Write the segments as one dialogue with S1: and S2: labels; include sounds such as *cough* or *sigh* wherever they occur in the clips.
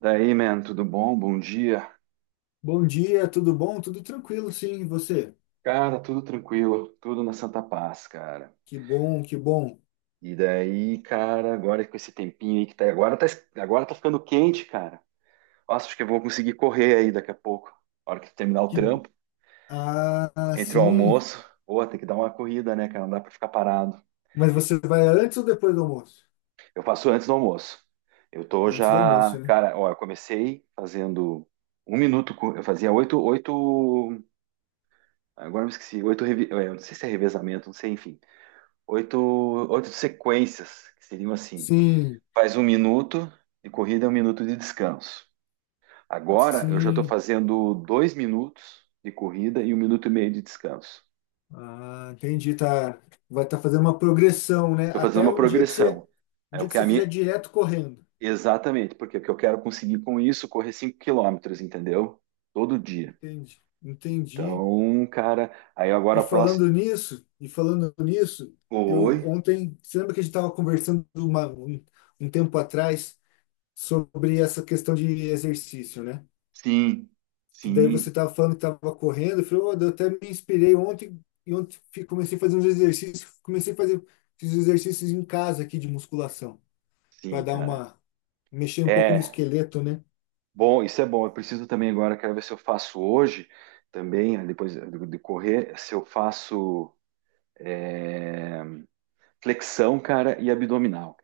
S1: Daí, man, tudo bom? Bom dia.
S2: Bom dia, tudo bom? Tudo tranquilo, sim, e você?
S1: Cara, tudo tranquilo, tudo na Santa Paz, cara.
S2: Que bom, que bom.
S1: E daí, cara, agora com esse tempinho aí que tá, agora tá, agora tá ficando quente, cara. Nossa, acho que eu vou conseguir correr aí daqui a pouco. A hora que terminar o
S2: Que...
S1: trampo,
S2: Ah,
S1: entre o
S2: sim.
S1: almoço, pô, tem que dar uma corrida, né, cara? Não dá pra ficar parado.
S2: Mas você vai antes ou depois do almoço?
S1: Eu faço antes do almoço. Eu tô
S2: Antes do
S1: já,
S2: almoço, né?
S1: cara, ó, eu comecei fazendo um minuto, eu fazia oito, oito, agora eu me esqueci, oito, eu não sei se é revezamento, não sei, enfim. Oito, 8 sequências, que seriam assim:
S2: Sim,
S1: faz um minuto de corrida e um minuto de descanso. Agora eu já estou
S2: sim.
S1: fazendo 2 minutos de corrida e um minuto e meio de descanso.
S2: Ah, entendi, tá. Vai estar fazendo uma progressão, né?
S1: Estou fazendo
S2: Até
S1: uma
S2: um dia que você,
S1: progressão.
S2: um
S1: É o
S2: dia que
S1: que
S2: você
S1: a
S2: fizer
S1: minha.
S2: direto correndo.
S1: Exatamente, porque o que eu quero conseguir com isso, correr 5 quilômetros, entendeu? Todo dia.
S2: Entendi, entendi.
S1: Então, cara, aí agora
S2: E
S1: a próxima.
S2: falando nisso, eu
S1: Oi?
S2: ontem, você lembra que a gente estava conversando um tempo atrás sobre essa questão de exercício, né?
S1: Sim,
S2: Que daí
S1: sim,
S2: você estava falando que estava correndo, eu falei, "Ô, eu até me inspirei ontem e ontem comecei a fazer uns exercícios, comecei a fazer esses exercícios em casa aqui de musculação, para
S1: sim,
S2: dar
S1: cara.
S2: uma mexer um pouco no
S1: É,
S2: esqueleto, né?"
S1: Bom, isso é bom. Eu preciso também agora, quero ver se eu faço hoje também, né, depois de correr, se eu faço é, flexão, cara, e abdominal.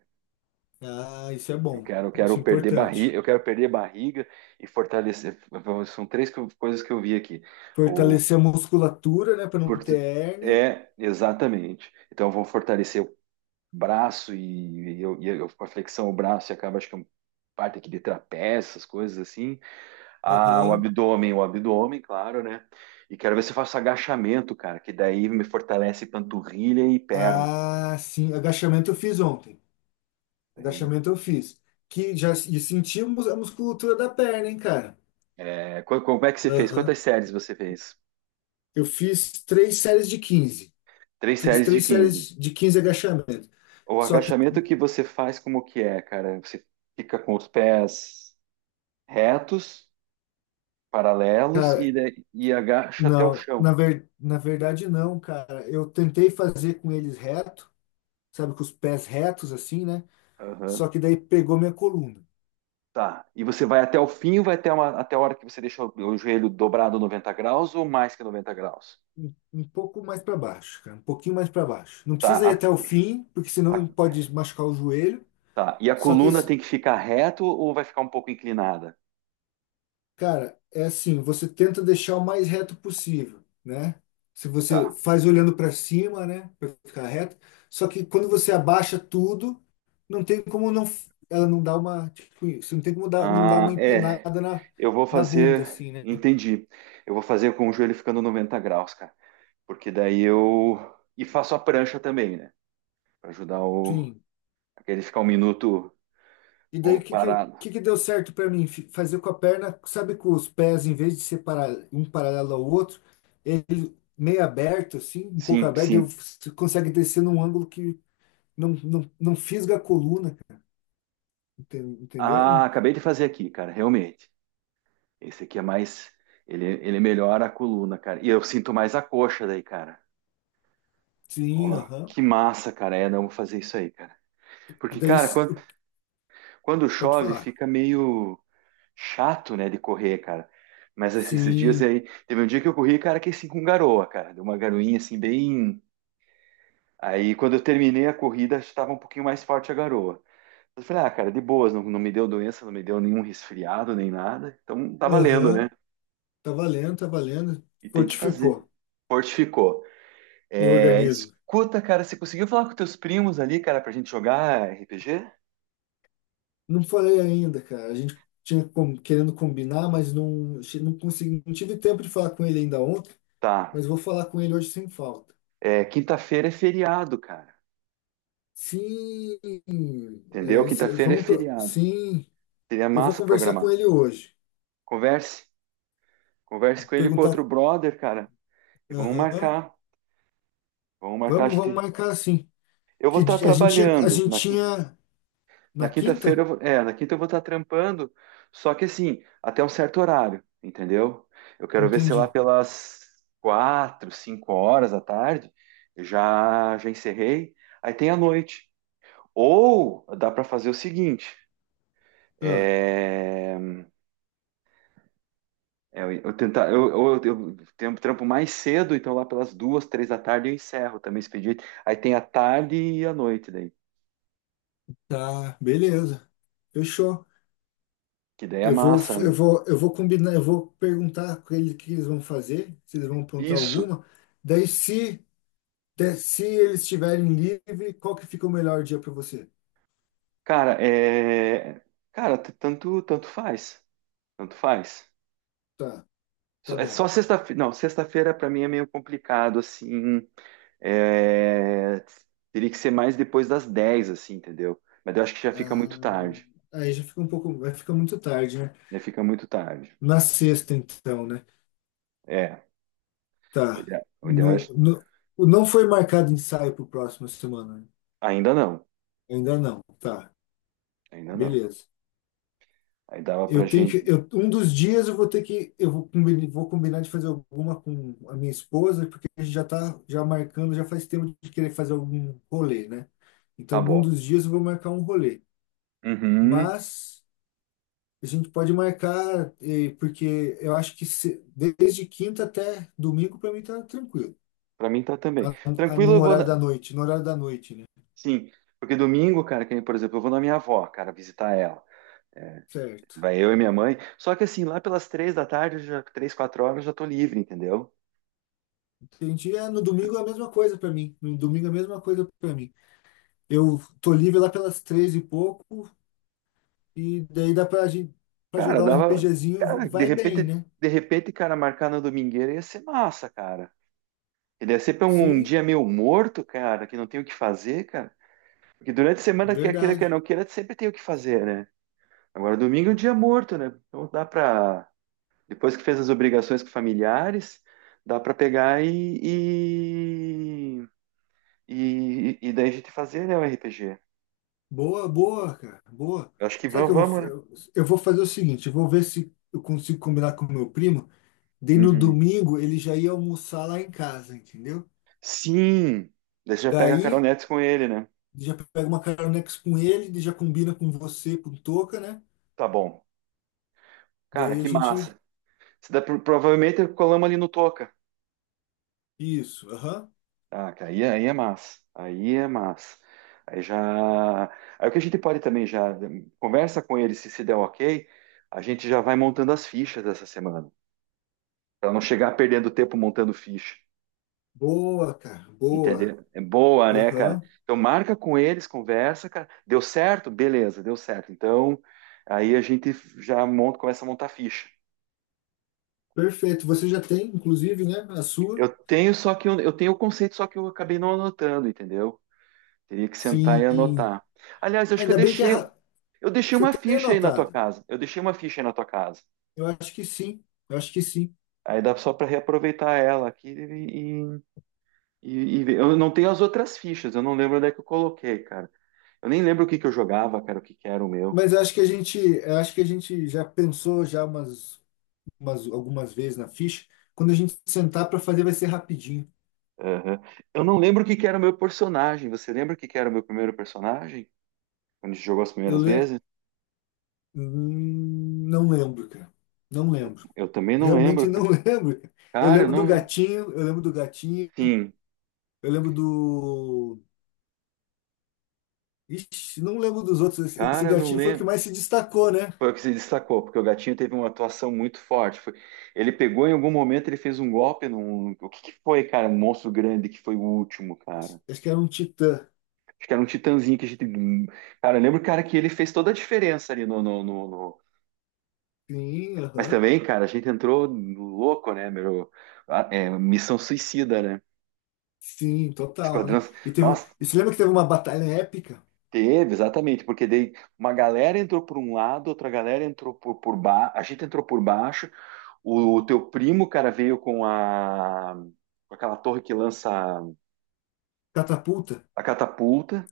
S2: Ah, isso é bom,
S1: Eu
S2: isso é
S1: quero perder
S2: importante.
S1: barriga, eu quero perder barriga e fortalecer. São três coisas que eu vi aqui. O
S2: Fortalecer a musculatura, né, para não ter
S1: forte-
S2: hérnia.
S1: é exatamente. Então eu vou fortalecer o braço e eu com a flexão o braço e acaba acho que é uma parte aqui de trapézio, essas coisas assim. Ah,
S2: Aham.
S1: o abdômen, claro, né? E quero ver se eu faço agachamento, cara, que daí me fortalece panturrilha e perna.
S2: Ah, sim, agachamento eu fiz ontem. Agachamento eu fiz. Que já e sentimos a musculatura da perna, hein, cara?
S1: É, como é que você fez?
S2: Aham.
S1: Quantas séries você fez?
S2: Eu fiz 3 séries de 15.
S1: Três
S2: Fiz
S1: séries de
S2: três séries
S1: quinze
S2: de 15 agachamentos.
S1: O
S2: Só que
S1: agachamento que você faz, como que é, cara? Você fica com os pés retos, paralelos e, e agacha até o
S2: não,
S1: chão.
S2: na verdade, não, cara. Eu tentei fazer com eles reto, sabe, com os pés retos, assim, né?
S1: Aham.
S2: Só que daí pegou minha coluna.
S1: Tá. E você vai até o fim, vai até, uma, até a hora que você deixa o joelho dobrado 90 graus ou mais que 90 graus?
S2: Um pouco mais para baixo, cara. Um pouquinho mais para baixo. Não precisa ir
S1: Tá.
S2: até o fim, porque senão
S1: A-
S2: pode machucar o joelho.
S1: Tá. E a
S2: Só que,
S1: coluna tem que ficar reto ou vai ficar um pouco inclinada?
S2: cara, é assim, você tenta deixar o mais reto possível, né? Se você
S1: Tá.
S2: faz olhando para cima, né, para ficar reto, só que quando você abaixa tudo, não tem como não ela não dar uma, tipo, isso, não tem como dar, não dar uma
S1: Ah, é.
S2: empinada na,
S1: Eu vou
S2: na bunda
S1: fazer.
S2: assim, né?
S1: Entendi. Eu vou fazer com o joelho ficando 90 graus, cara. Porque daí eu. E faço a prancha também, né? Pra ajudar o.
S2: Sim.
S1: Aquele ficar um minuto
S2: E daí o que que, o
S1: parado.
S2: que que deu certo para mim? Fazer com a perna, sabe, com os pés em vez de separar um paralelo ao outro, ele meio aberto assim, um pouco
S1: Sim,
S2: aberto, daí
S1: sim.
S2: você consegue descer num ângulo não fisga a coluna, entendeu?
S1: Ah,
S2: Não,
S1: acabei de fazer aqui, cara. Realmente. Esse aqui é mais. Ele melhora a coluna, cara. E eu sinto mais a coxa daí, cara.
S2: sim,
S1: Ó,
S2: aham.
S1: que massa, cara. É, não vou fazer isso aí, cara.
S2: E
S1: Porque,
S2: daí,
S1: cara,
S2: se,
S1: quando
S2: pode
S1: chove,
S2: falar.
S1: fica meio chato, né, de correr, cara. Mas esses dias
S2: Sim,
S1: aí, teve um dia que eu corri, cara, que assim com garoa, cara. Deu uma garoinha assim bem. Aí quando eu terminei a corrida, estava um pouquinho mais forte a garoa. Eu falei, ah, cara, de boas, não, não me deu doença, não me deu nenhum resfriado, nem nada. Então tá valendo, né?
S2: aham, tá valendo, tá valendo.
S1: E tem que fazer.
S2: Fortificou
S1: Fortificou.
S2: o
S1: É,
S2: organismo.
S1: escuta, cara, você conseguiu falar com teus primos ali, cara, pra gente jogar RPG?
S2: Não falei ainda, cara. A gente tinha querendo combinar, mas não, não consegui, não tive tempo de falar com ele ainda ontem,
S1: Tá.
S2: mas vou falar com ele hoje sem falta.
S1: É, quinta-feira é feriado, cara.
S2: Sim, é,
S1: Entendeu? Quinta-feira é
S2: vamos,
S1: feriado.
S2: sim,
S1: Seria
S2: eu vou
S1: massa
S2: conversar com
S1: programar.
S2: ele hoje.
S1: Converse, converse com ele e com
S2: Perguntar,
S1: outro brother, cara, e
S2: aham,
S1: vamos marcar a
S2: vamos
S1: gente.
S2: marcar assim.
S1: Eu vou estar
S2: A
S1: trabalhando
S2: gente
S1: na,
S2: tinha
S1: na
S2: na
S1: quinta-feira,
S2: quinta?
S1: eu na quinta eu vou estar trampando, só que assim, até um certo horário, entendeu? Eu quero ver, sei lá,
S2: Entendi.
S1: pelas quatro, cinco horas da tarde, eu já já encerrei. Aí tem a noite. Ou dá para fazer o seguinte,
S2: Ah,
S1: é, eu tentar, eu tenho trampo mais cedo, então lá pelas duas, três da tarde eu encerro também esse pedido. Aí tem a tarde e a noite daí,
S2: tá, beleza. Fechou.
S1: que daí é massa, né?
S2: Eu vou combinar, eu vou perguntar com eles o que eles vão fazer, se eles vão apontar
S1: Isso,
S2: alguma. Daí, se, se eles estiverem livre, qual que fica o melhor dia para você?
S1: cara, é, cara, tanto, tanto faz, tanto faz.
S2: Tá, tá
S1: É
S2: bom.
S1: só sexta-feira, não, sexta-feira pra mim é meio complicado, assim, é, teria que ser mais depois das 10 assim, entendeu? Mas eu acho que já fica
S2: Ah,
S1: muito tarde,
S2: aí já fica um pouco, vai ficar muito tarde, né?
S1: já fica muito tarde.
S2: Na sexta, então, né?
S1: É,
S2: Tá.
S1: o ideal é-
S2: No, no, não foi marcado ensaio para próxima semana, né?
S1: ainda não,
S2: Ainda não. Tá.
S1: ainda não.
S2: Beleza.
S1: Aí dava pra
S2: Eu tenho que,
S1: gente.
S2: eu, um dos dias eu vou ter que, eu vou combinar de fazer alguma com a minha esposa, porque a gente já tá já marcando, já faz tempo de querer fazer algum rolê, né? Então,
S1: Tá
S2: algum
S1: bom.
S2: dos dias eu vou marcar um rolê.
S1: Uhum.
S2: Mas a gente pode marcar, porque eu acho que desde quinta até domingo para mim tá tranquilo.
S1: Pra mim tá também.
S2: A-
S1: Tranquilo, eu
S2: no
S1: vou.
S2: horário da
S1: Na-
S2: noite, né?
S1: Sim, porque domingo, cara, que nem, por exemplo, eu vou na minha avó, cara, visitar ela. É,
S2: Certo.
S1: vai eu e minha mãe. Só que assim, lá pelas três da tarde, eu já, três, quatro horas, eu já tô livre, entendeu?
S2: Entendi. É, no domingo é a mesma coisa para mim. No domingo é a mesma coisa para mim. Eu tô livre lá pelas três e pouco, e daí dá pra gente pra
S1: Cara,
S2: jogar um
S1: dava.
S2: RPGzinho,
S1: Cara,
S2: vai bem, né?
S1: de repente, cara, marcar na domingueira ia ser massa, cara. Ele ia ser pra um, um
S2: Sim,
S1: dia meio morto, cara, que não tem o que fazer, cara. Porque durante a semana, quer queira, quer
S2: verdade.
S1: não queira, sempre tem o que fazer, né? Agora, domingo é um dia morto, né? Então dá pra. Depois que fez as obrigações com familiares, dá para pegar e daí a gente fazer, né, o RPG.
S2: Boa, boa, cara, boa.
S1: Eu acho que
S2: Será que
S1: vamos,
S2: eu vou,
S1: vamos, né?
S2: eu vou fazer o seguinte, eu vou ver se eu consigo combinar com o meu primo, daí no
S1: Uhum.
S2: domingo ele já ia almoçar lá em casa, entendeu?
S1: Sim! Daí você já pega a Carol
S2: Daí
S1: Nets com ele, né?
S2: já pega uma caronex com ele, daí já combina com você, com o Toca, né?
S1: Tá bom. Cara,
S2: Daí a
S1: que
S2: gente.
S1: massa. Se dá, provavelmente colamos ali no Toca.
S2: Isso, aham.
S1: Ah, cara, aí é massa. Aí é massa. Aí já. Aí o que a gente pode também já. Conversa com ele se der ok. A gente já vai montando as fichas dessa semana. Para não chegar perdendo tempo montando ficha.
S2: Boa, cara, boa.
S1: Entendeu? É boa, né, cara?
S2: Aham.
S1: Então marca com eles, conversa, cara. Deu certo? Beleza, deu certo. Então aí a gente já monta, começa a montar a ficha.
S2: Perfeito. Você já tem, inclusive, né, a sua?
S1: Eu tenho só que eu tenho o conceito, só que eu acabei não anotando, entendeu? Teria que sentar e
S2: Sim.
S1: anotar. Aliás, eu acho que
S2: Ainda bem que é
S1: eu deixei
S2: você
S1: uma
S2: tem
S1: ficha aí na tua
S2: anotado.
S1: casa. Eu deixei uma ficha aí na tua casa.
S2: Eu acho que sim. Eu acho que sim.
S1: Aí dá só para reaproveitar ela aqui e ver. Eu não tenho as outras fichas, eu não lembro onde é que eu coloquei, cara. Eu nem lembro o que que eu jogava, cara, o que que era o meu.
S2: Mas eu acho que a gente, já pensou já umas algumas vezes na ficha. Quando a gente sentar para fazer vai ser rapidinho.
S1: Aham. Eu não lembro o que que era o meu personagem. Você lembra o que que era o meu primeiro personagem? Quando a gente jogou as
S2: Eu
S1: primeiras
S2: le...
S1: vezes?
S2: Não lembro, cara. Não lembro.
S1: Eu também não
S2: Realmente
S1: lembro,
S2: não
S1: cara.
S2: *laughs* lembro, cara. Eu
S1: Cara, eu
S2: lembro do
S1: não lembro.
S2: gatinho,
S1: Sim,
S2: eu lembro do Ixi, não lembro dos outros. Esse
S1: cara, eu não
S2: gatinho foi o que
S1: lembro.
S2: mais se destacou, né?
S1: Foi o que se destacou, porque o gatinho teve uma atuação muito forte. Ele pegou em algum momento, ele fez um golpe num. O que que foi, cara? Um monstro grande que foi o último, cara.
S2: Acho que era um titã.
S1: Acho que era um titãzinho que a gente. Cara, eu lembro, cara, que ele fez toda a diferença ali no.
S2: Sim,
S1: Mas
S2: aham.
S1: também, cara, a gente entrou louco, né, meu? Ah, É, missão suicida, né?
S2: Sim, total,
S1: Esquadrão.
S2: né? E, teve,
S1: Nossa,
S2: e você lembra que teve uma batalha épica?
S1: teve, exatamente, porque daí uma galera entrou por um lado, outra galera entrou por baixo, a gente entrou por baixo, o teu primo, cara, veio com a com aquela torre que lança
S2: Catapulta?
S1: a catapulta,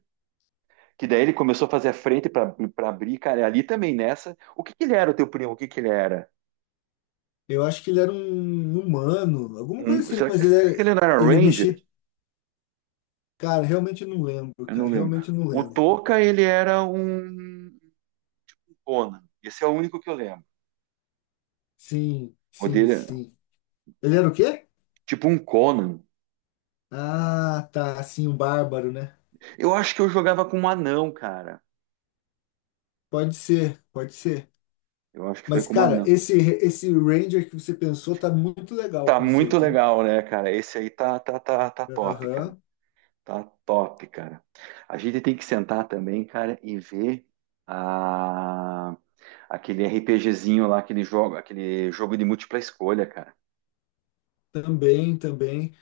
S1: que daí ele começou a fazer a frente para abrir, cara, e ali também nessa. O que que ele era, o teu primo? O que que ele era?
S2: Eu acho que ele era um humano, alguma coisa
S1: Um,
S2: assim, mas ele,
S1: será que ele não era
S2: ele
S1: Ranger?
S2: mexia. Cara, realmente eu não lembro,
S1: Eu não
S2: cara.
S1: lembro. O Toca, ele era um Conan. Esse é o único que eu lembro.
S2: Sim,
S1: O
S2: sim,
S1: dele, era
S2: sim. Ele era o quê?
S1: tipo um Conan.
S2: Ah, tá, assim, um bárbaro, né?
S1: Eu acho que eu jogava com um anão, cara.
S2: Pode ser, pode ser.
S1: Eu acho que foi
S2: Mas,
S1: com um
S2: cara,
S1: anão.
S2: esse Ranger que você pensou tá muito legal o
S1: Tá muito
S2: conceito, hein?
S1: legal, né, cara? Esse aí tá, tá, tá, tá top, cara.
S2: Aham,
S1: Tá top, cara. A gente tem que sentar também, cara, e ver a... aquele RPGzinho lá, aquele jogo de múltipla escolha, cara.
S2: também, também.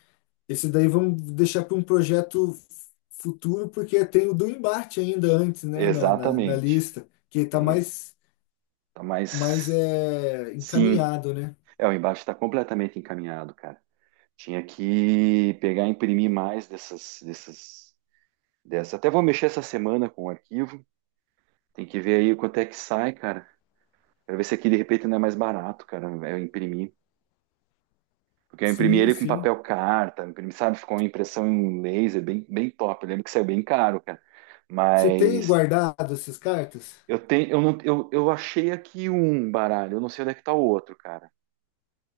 S2: Esse daí vamos deixar para um projeto futuro, porque tem o do embate ainda antes, né, na
S1: Exatamente.
S2: lista, que está
S1: Tem,
S2: mais,
S1: tá
S2: mais
S1: mais.
S2: é,
S1: Sim.
S2: encaminhado, né?
S1: É, o embate está completamente encaminhado, cara. Tinha que pegar e imprimir mais dessa. Até vou mexer essa semana com o arquivo. Tem que ver aí quanto é que sai, cara. Pra ver se aqui de repente não é mais barato, cara. Eu imprimir. Porque eu imprimi
S2: Sim,
S1: ele com
S2: sim.
S1: papel carta, imprimi, sabe? Ficou uma impressão em laser bem, bem top. Eu lembro que saiu bem caro, cara.
S2: Você tem
S1: Mas
S2: guardado essas cartas?
S1: eu tenho, eu não, eu achei aqui um baralho, eu não sei onde é que tá o outro, cara.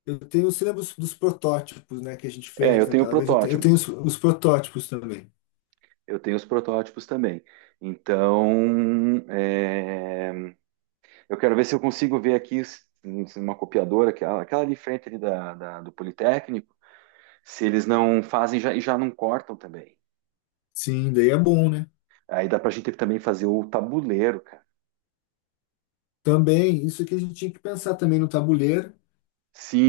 S2: Eu tenho, você lembra dos, dos protótipos, né, que a gente
S1: É, eu
S2: fez
S1: tenho o
S2: naquela vez? Eu
S1: protótipo.
S2: tenho os protótipos também.
S1: Eu tenho os protótipos também. Então, é, eu quero ver se eu consigo ver aqui se uma copiadora, aquela, aquela de frente ali da, do Politécnico. Se eles não fazem já, e já não cortam também.
S2: Sim, daí é bom, né?
S1: Aí dá pra gente também fazer o tabuleiro, cara.
S2: Também, isso que a gente tinha que pensar também no tabuleiro.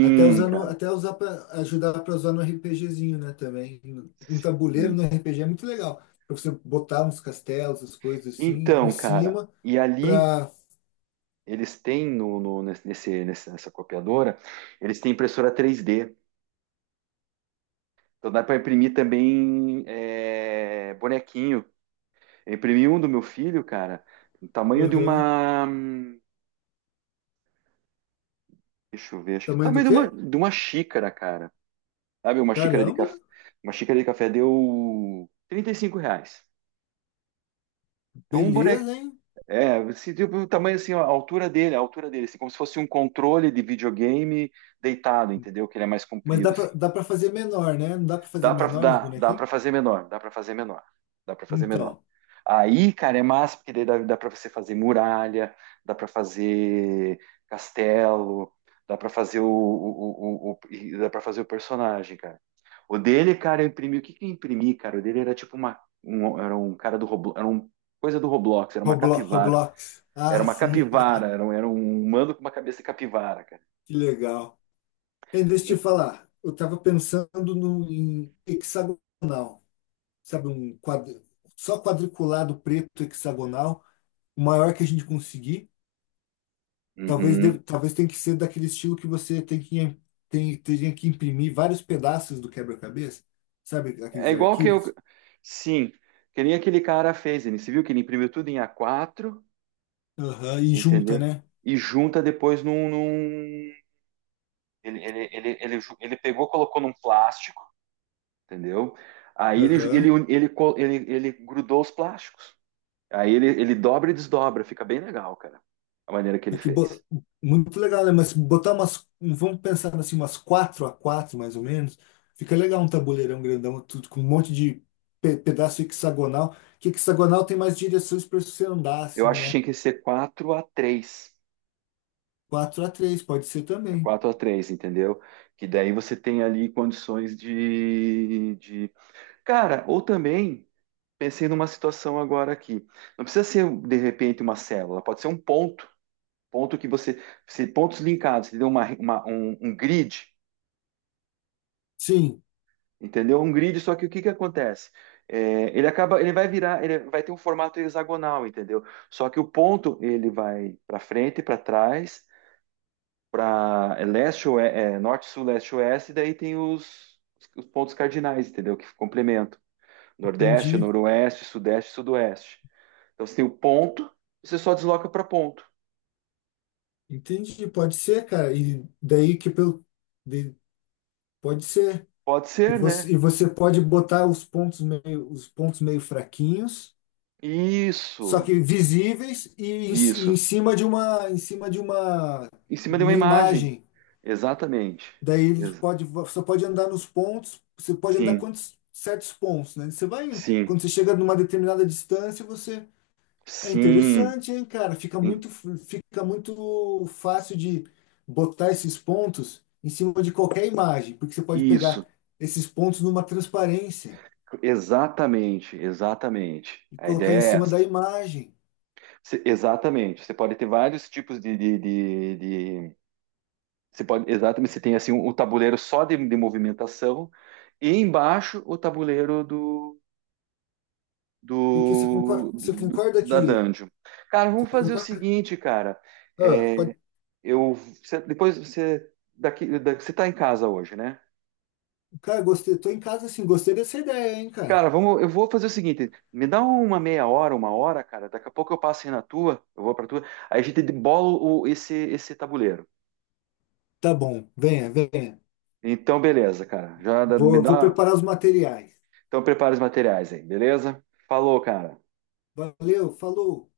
S2: Até usando,
S1: cara.
S2: até usar para ajudar para usar no RPGzinho, né, também. Um tabuleiro
S1: Sim.
S2: no RPG é muito legal, para você botar uns castelos, as coisas assim, em
S1: Então, cara,
S2: cima
S1: e ali
S2: para
S1: eles têm nesse, nessa copiadora, eles têm impressora 3D. Então dá para imprimir também bonequinho. Eu imprimi um do meu filho, cara, do tamanho de
S2: aham.
S1: uma. Deixa eu ver, acho que do
S2: Tamanho do
S1: tamanho
S2: quê?
S1: de uma xícara, cara. Sabe, uma xícara de
S2: Caramba,
S1: café. Uma xícara de café deu R$ 35. É um boneco.
S2: beleza, hein?
S1: É, se, tipo, o tamanho assim, a altura dele, assim, como se fosse um controle de videogame deitado, entendeu? Que ele é mais
S2: Mas dá
S1: comprido,
S2: para
S1: assim.
S2: dá para fazer menor, né? Não dá para fazer
S1: Dá pra,
S2: menor os
S1: dá, dá pra
S2: bonequinhos?
S1: fazer menor, dá pra fazer menor, dá pra fazer menor.
S2: Então,
S1: Aí, cara, é massa, porque daí dá, dá pra você fazer muralha, dá pra fazer castelo, dá pra fazer e dá pra fazer o personagem, cara. O dele, cara, eu imprimi, o que que eu imprimi, cara? O dele era tipo uma, um, era um cara do Roblox, era um coisa do Roblox, era uma
S2: Roblo-
S1: capivara.
S2: Roblox.
S1: Era
S2: Ah,
S1: uma
S2: sim.
S1: capivara,
S2: *laughs*
S1: era um humano com uma cabeça de capivara, cara.
S2: Que legal. E deixa eu te falar, eu tava pensando no, em hexagonal, sabe, um quadro, só quadriculado preto hexagonal, o maior que a gente conseguir. Talvez,
S1: Uhum.
S2: talvez tenha que ser daquele estilo que você tem que, tem, teria que imprimir vários pedaços do quebra-cabeça, sabe,
S1: É
S2: aqueles
S1: igual que eu.
S2: arquivos.
S1: Sim, que nem aquele cara fez, ele se viu que ele imprimiu tudo em A4,
S2: Aham, e junta,
S1: entendeu?
S2: né?
S1: E junta depois num. Ele pegou, colocou num plástico, entendeu? Aí
S2: Aham.
S1: ele, ele grudou os plásticos. Aí ele dobra e desdobra, fica bem legal, cara, a maneira que ele
S2: Porque
S1: fez.
S2: muito legal, né? Mas botar umas, vamos pensar assim, umas 4 a 4 mais ou menos, fica legal um tabuleirão grandão, tudo com um monte de pedaço hexagonal, que hexagonal tem mais direções para você andar,
S1: Eu
S2: assim,
S1: acho que
S2: né?
S1: tinha que ser 4 a 3,
S2: 4 a 3 pode ser também.
S1: 4 a 3, entendeu? Que daí você tem ali condições de... Cara, ou também, pensei numa situação agora aqui. Não precisa ser, de repente, uma célula, pode ser um ponto. Ponto que você. Pontos linkados, entendeu? Um grid,
S2: Sim,
S1: entendeu? Um grid, só que o que que acontece? É, ele acaba, ele vai virar, ele vai ter um formato hexagonal, entendeu? Só que o ponto ele vai para frente, para trás, para leste, norte, sul, leste, oeste, e daí tem os pontos cardinais, entendeu? Que complementam. Nordeste,
S2: entendi.
S1: noroeste, sudeste, sudoeste. Então você tem o ponto, você só desloca para ponto.
S2: Entendi, pode ser, cara. E daí que pelo, de- pode ser.
S1: Pode
S2: E
S1: ser,
S2: você,
S1: né?
S2: pode botar os pontos meio fraquinhos, só
S1: Isso,
S2: que visíveis e,
S1: isso.
S2: em cima de uma,
S1: Em cima de uma
S2: uma
S1: imagem.
S2: imagem.
S1: Exatamente.
S2: Daí ele
S1: Ex-
S2: pode, você pode andar nos pontos, você pode andar
S1: sim,
S2: quantos certos pontos, né? Você vai indo.
S1: sim,
S2: Quando você chega numa determinada distância, você é
S1: sim.
S2: interessante, hein, cara?
S1: Em-
S2: Fica muito fácil de botar esses pontos em cima de qualquer imagem, porque você pode pegar
S1: Isso.
S2: esses pontos numa transparência
S1: Exatamente, exatamente.
S2: e
S1: A
S2: colocar
S1: ideia
S2: em
S1: é
S2: cima
S1: essa.
S2: da imagem.
S1: Exatamente. Você pode ter vários tipos de, Você pode, exatamente, você tem assim o tabuleiro só de movimentação e embaixo o tabuleiro
S2: Porque você concorda
S1: da
S2: que.
S1: dungeon. Cara, vamos
S2: Você
S1: fazer o
S2: concorda?
S1: seguinte, cara.
S2: Ah,
S1: É,
S2: pode,
S1: eu depois você daqui, você tá em casa hoje, né?
S2: cara, gostei. Tô em casa assim, gostei dessa ideia, hein, cara?
S1: Cara, vamos, eu vou fazer o seguinte, me dá uma meia hora, uma hora, cara. Daqui a pouco eu passo aí na tua, eu vou pra tua. Aí a gente bola o, esse tabuleiro.
S2: Tá bom, venha, venha.
S1: Então, beleza, cara. Me
S2: Vou, vou
S1: dá.
S2: preparar os materiais.
S1: Então, prepara os materiais aí, beleza? Falou, cara.
S2: Valeu, falou.